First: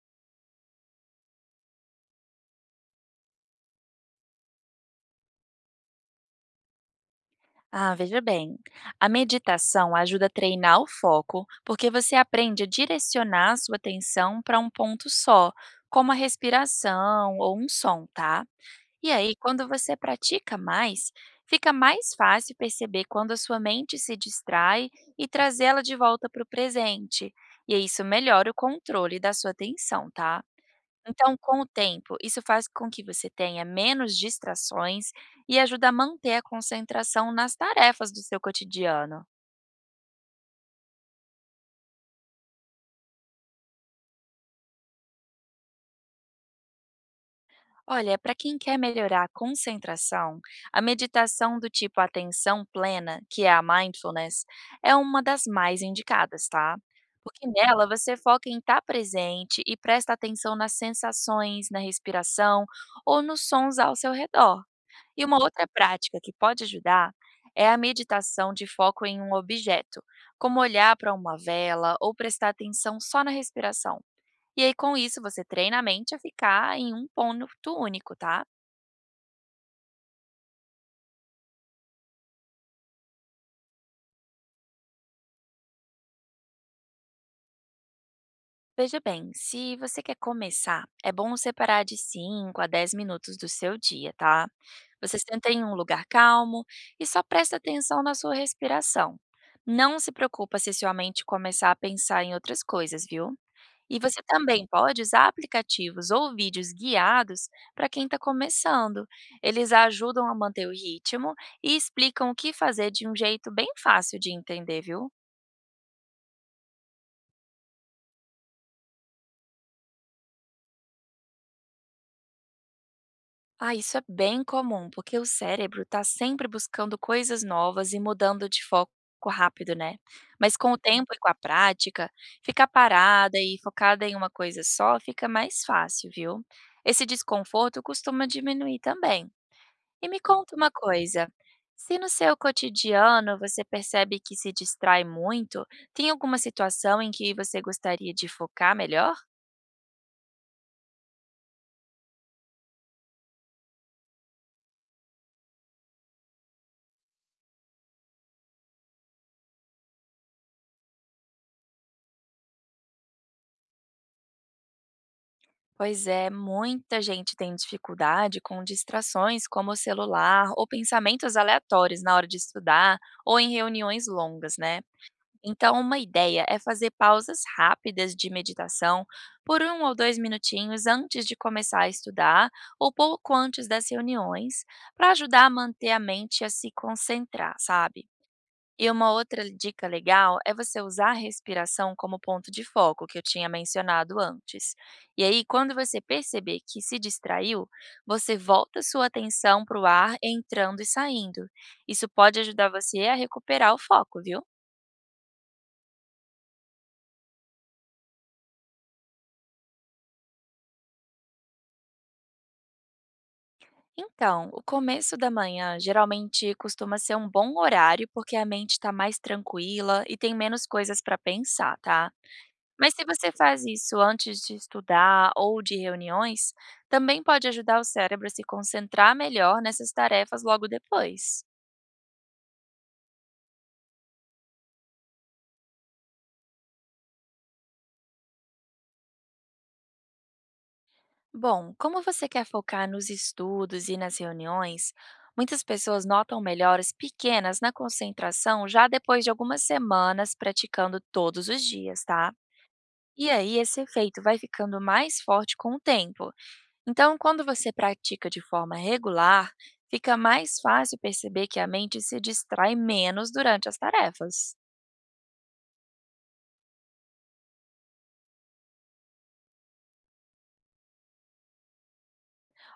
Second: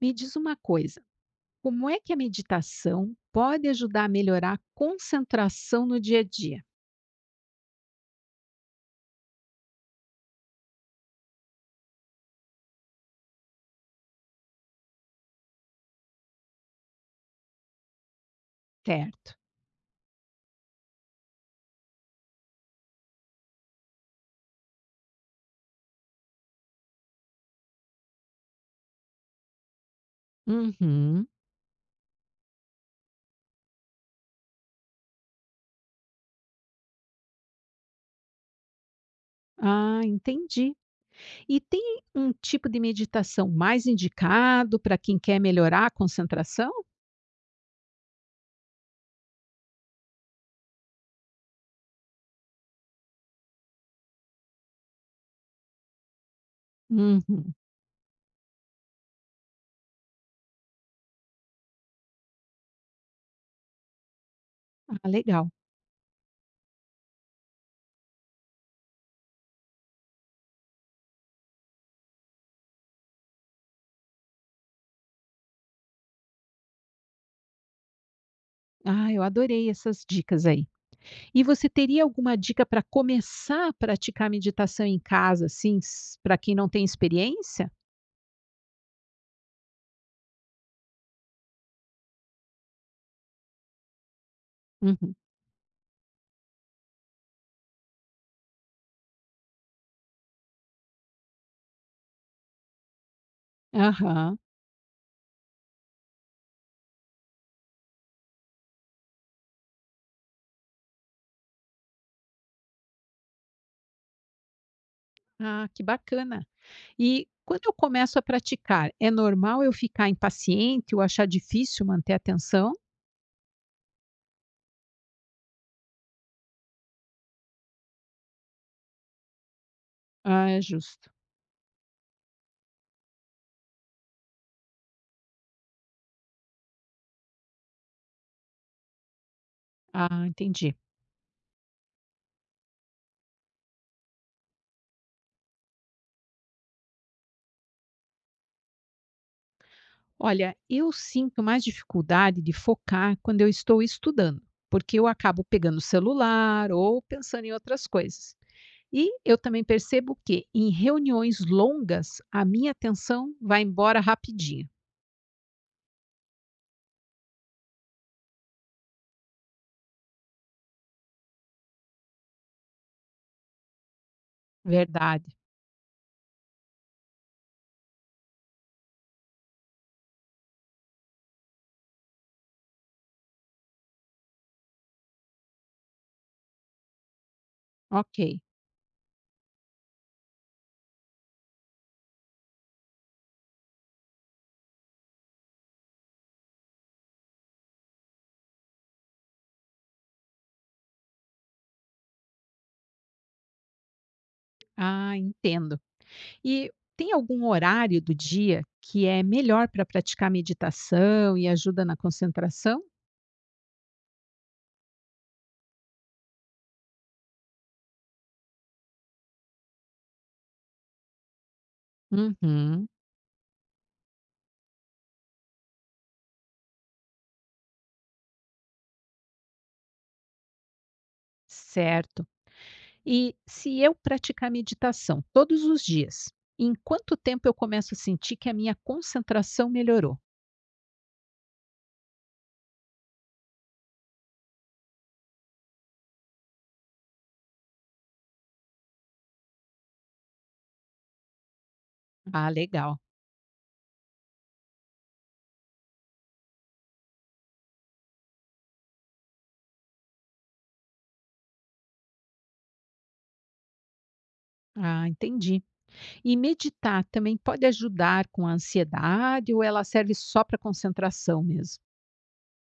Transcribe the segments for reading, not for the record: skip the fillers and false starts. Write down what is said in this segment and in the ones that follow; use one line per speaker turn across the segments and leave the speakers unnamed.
Me diz uma coisa, como é que a meditação pode ajudar a melhorar a concentração no dia a dia?
Ah, veja bem. A meditação ajuda a treinar o foco, porque você aprende a direcionar a sua atenção para um ponto só, como a respiração ou um som, tá? E
Certo.
aí, quando você pratica mais, fica mais fácil perceber quando a sua mente se distrai e trazê-la de volta para o presente. E isso melhora o controle da sua atenção, tá?
Uhum.
Então, com o tempo, isso faz com que você tenha menos distrações e ajuda a manter a concentração nas tarefas do seu cotidiano.
Ah, entendi. E tem um tipo de meditação mais indicado para quem quer melhorar a concentração?
Olha, para quem quer melhorar a concentração, a meditação do tipo atenção plena, que é a mindfulness, é uma das mais indicadas, tá? Porque
Uhum.
nela você foca em estar presente e presta atenção nas sensações, na respiração ou nos sons ao seu redor.
Ah,
E uma
legal.
outra prática que pode ajudar é a meditação de foco em um objeto, como olhar para uma vela ou prestar atenção só na respiração. E aí, com isso, você treina a mente a ficar em um ponto único, tá?
Ah, eu adorei essas dicas aí. E você teria alguma dica para começar a praticar meditação em casa, assim, para quem não tem experiência?
Veja bem, se você quer começar, é bom separar de 5 a 10 minutos do seu dia, tá?
Uhum.
Você senta em um lugar calmo e só presta atenção na sua respiração. Não se preocupa se sua mente começar a pensar em outras coisas, viu? E você
Aham.
também pode usar aplicativos ou vídeos guiados para quem está começando. Eles ajudam a manter o ritmo e explicam o que fazer de um jeito bem fácil de entender, viu?
Ah, que bacana. E quando eu começo a praticar, é normal eu ficar impaciente ou achar difícil manter a atenção?
Ah, isso é bem comum, porque o cérebro está sempre buscando coisas novas e mudando de foco rápido, né?
Ah,
Mas
é
com o
justo.
tempo e com a prática, ficar parada e focada em uma coisa só fica mais fácil, viu? Esse desconforto costuma diminuir também. E me
Ah,
conta uma
entendi.
coisa, se no seu cotidiano você percebe que se distrai muito, tem alguma situação em que você gostaria de focar melhor?
Olha, eu sinto mais dificuldade de focar quando eu estou estudando, porque eu acabo pegando o celular ou pensando em outras coisas. E eu também percebo que em reuniões longas, a minha atenção vai embora rapidinho.
Pois é, muita gente tem dificuldade com distrações como o celular ou pensamentos aleatórios na hora de estudar ou em reuniões longas, né?
Verdade.
Então, uma ideia é fazer pausas rápidas de meditação por um ou dois minutinhos antes de começar a estudar ou pouco antes das reuniões, para ajudar a manter a mente a se concentrar, sabe?
Ok.
E uma outra dica legal é você usar a respiração como ponto de foco, que eu tinha mencionado antes. E aí, quando você perceber que se distraiu, você volta sua atenção para o ar entrando e saindo. Isso pode ajudar você a recuperar o foco, viu?
Ah, entendo. E tem algum horário do dia que é melhor para praticar meditação e ajuda na concentração?
Então, o começo da manhã geralmente costuma ser um bom horário porque a mente está mais tranquila e tem menos coisas para pensar, tá?
Uhum.
Mas se você faz isso antes de estudar ou de reuniões, também pode ajudar o cérebro a se concentrar melhor nessas tarefas logo depois.
Certo. E se eu praticar meditação todos os dias, em quanto tempo eu começo a sentir que a minha concentração melhorou?
Bom, como você quer focar nos estudos e nas reuniões, muitas pessoas notam melhoras pequenas na concentração já depois de algumas semanas praticando todos os dias, tá?
Ah, legal.
E aí, esse efeito vai ficando mais forte com o tempo. Então, quando você pratica de forma regular, fica mais fácil perceber que a mente se distrai menos durante as tarefas.
Ah, entendi. E meditar também pode ajudar com a ansiedade ou ela serve só para concentração mesmo?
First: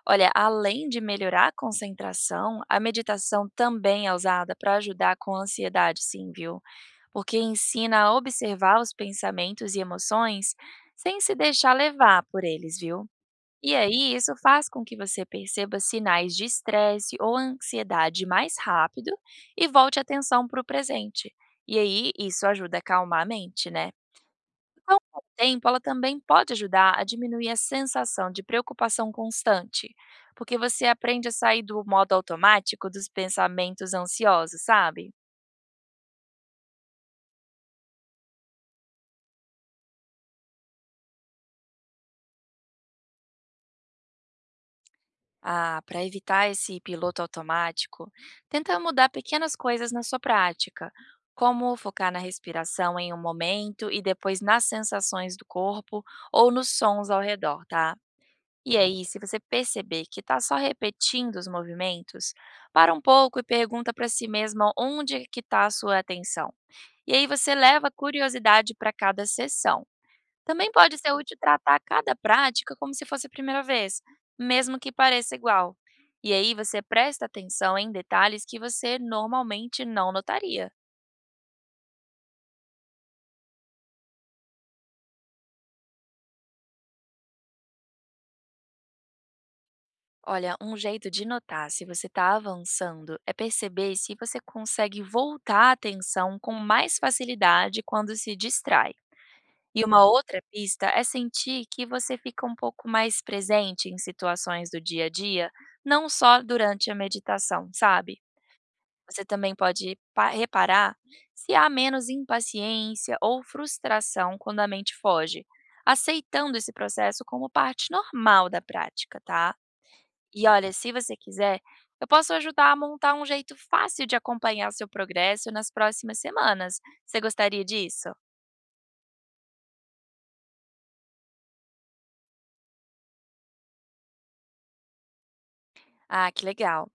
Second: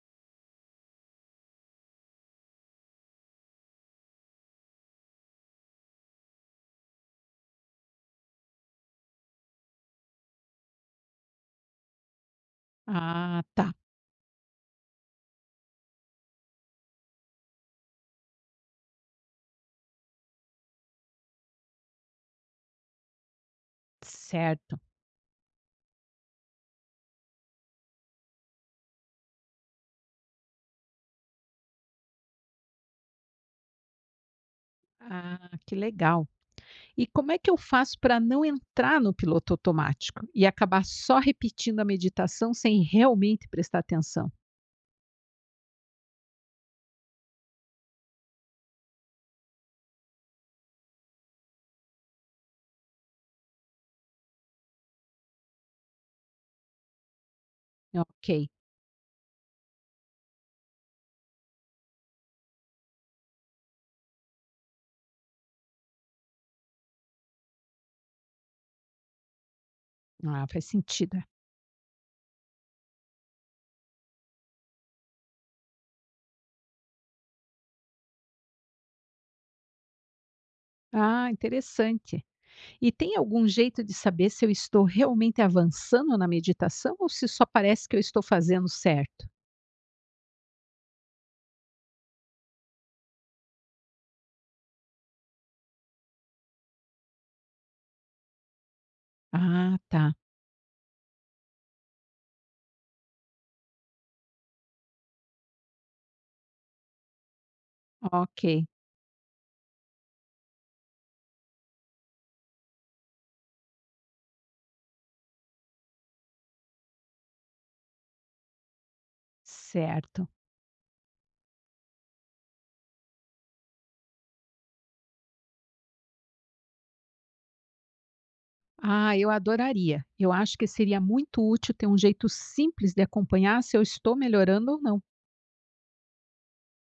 Olha, além de melhorar a concentração, a meditação também é usada para ajudar com a ansiedade, sim, viu? Porque ensina a observar os pensamentos e emoções sem se deixar levar por eles, viu?
Ah, tá.
E aí, isso faz com que você perceba sinais de estresse ou ansiedade mais rápido e volte a atenção para o presente. E aí, isso ajuda a acalmar a mente, né?
Certo.
Então, com o tempo, ela também pode ajudar a diminuir a sensação de preocupação constante, porque você aprende a sair do modo automático dos pensamentos ansiosos, sabe?
Ah, que legal. E como é que eu faço para não entrar no piloto automático e acabar só repetindo a meditação sem realmente prestar atenção?
Ah, para evitar esse piloto automático, tenta mudar pequenas coisas na sua prática, como focar na respiração em um momento e depois nas sensações do corpo ou nos sons ao redor, tá?
É, ok.
E aí, se você perceber que está só repetindo os movimentos, para um pouco e pergunta para si mesma onde é que está a sua atenção. E aí você leva a curiosidade para cada sessão.
Ah, faz
Também pode ser
sentido. É.
útil tratar cada prática como se fosse a primeira vez, mesmo que pareça igual. E aí você presta atenção em detalhes que você normalmente não notaria.
Ah, interessante. E tem algum jeito de saber se eu estou realmente avançando na meditação ou se só parece que eu estou fazendo certo?
Olha, um jeito de notar se você está avançando é perceber se você consegue voltar a atenção com mais facilidade quando se distrai.
Ah,
E uma
tá.
outra pista é sentir que você fica um pouco mais presente em situações do dia a dia, não só durante a meditação, sabe?
Ok.
Você também pode reparar se há menos impaciência ou frustração quando a mente foge, aceitando esse processo como parte normal da prática, tá?
Certo.
E olha, se você quiser, eu posso ajudar a montar um jeito fácil de acompanhar seu progresso nas próximas semanas. Você gostaria disso?
Ah, eu adoraria. Eu acho que seria muito útil ter um jeito simples de acompanhar se eu estou melhorando ou não.
Ah, que legal.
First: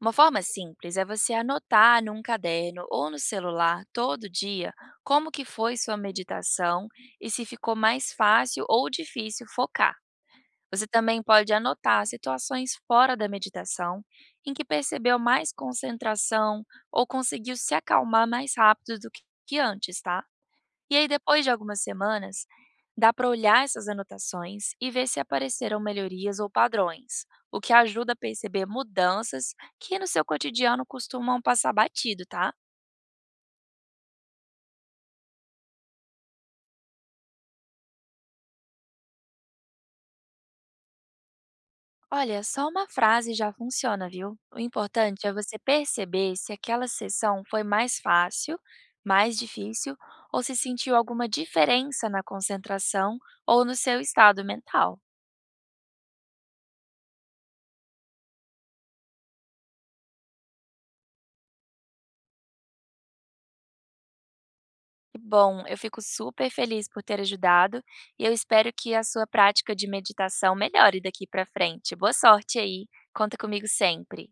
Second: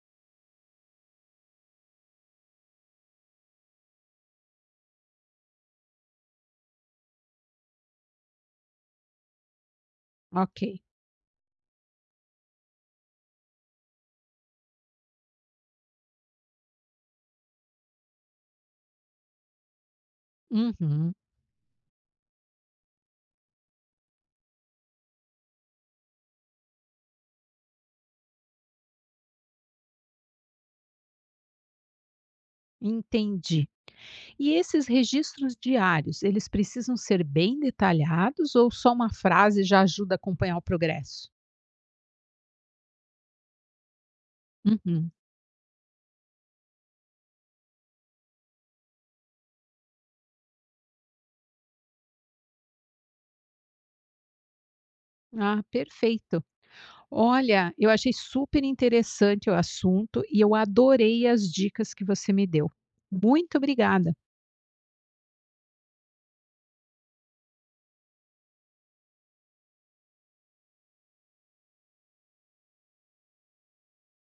Uma forma simples é você anotar num caderno ou no celular todo dia como que foi sua meditação e se ficou mais fácil ou difícil focar.
Ok.
Você também pode anotar situações fora da meditação em que percebeu mais concentração ou conseguiu se acalmar mais rápido do que antes, tá? E aí,
Uhum.
depois de algumas semanas, dá para olhar essas anotações e ver se apareceram melhorias ou padrões, o que ajuda a perceber mudanças que no seu cotidiano costumam passar batido, tá?
Entendi. E esses registros diários, eles precisam ser bem detalhados ou só uma frase já ajuda a acompanhar o progresso?
Olha, só uma frase já funciona, viu? O
Uhum.
importante é você perceber se aquela sessão foi mais fácil, mais difícil ou se sentiu alguma diferença na concentração ou no seu estado mental.
Ah, perfeito. Olha, eu achei super interessante o assunto e eu adorei as dicas que você me deu. Muito obrigada.
Que bom, eu fico super feliz por ter ajudado e eu espero que a sua prática de meditação melhore daqui para frente. Boa sorte aí, conta comigo sempre.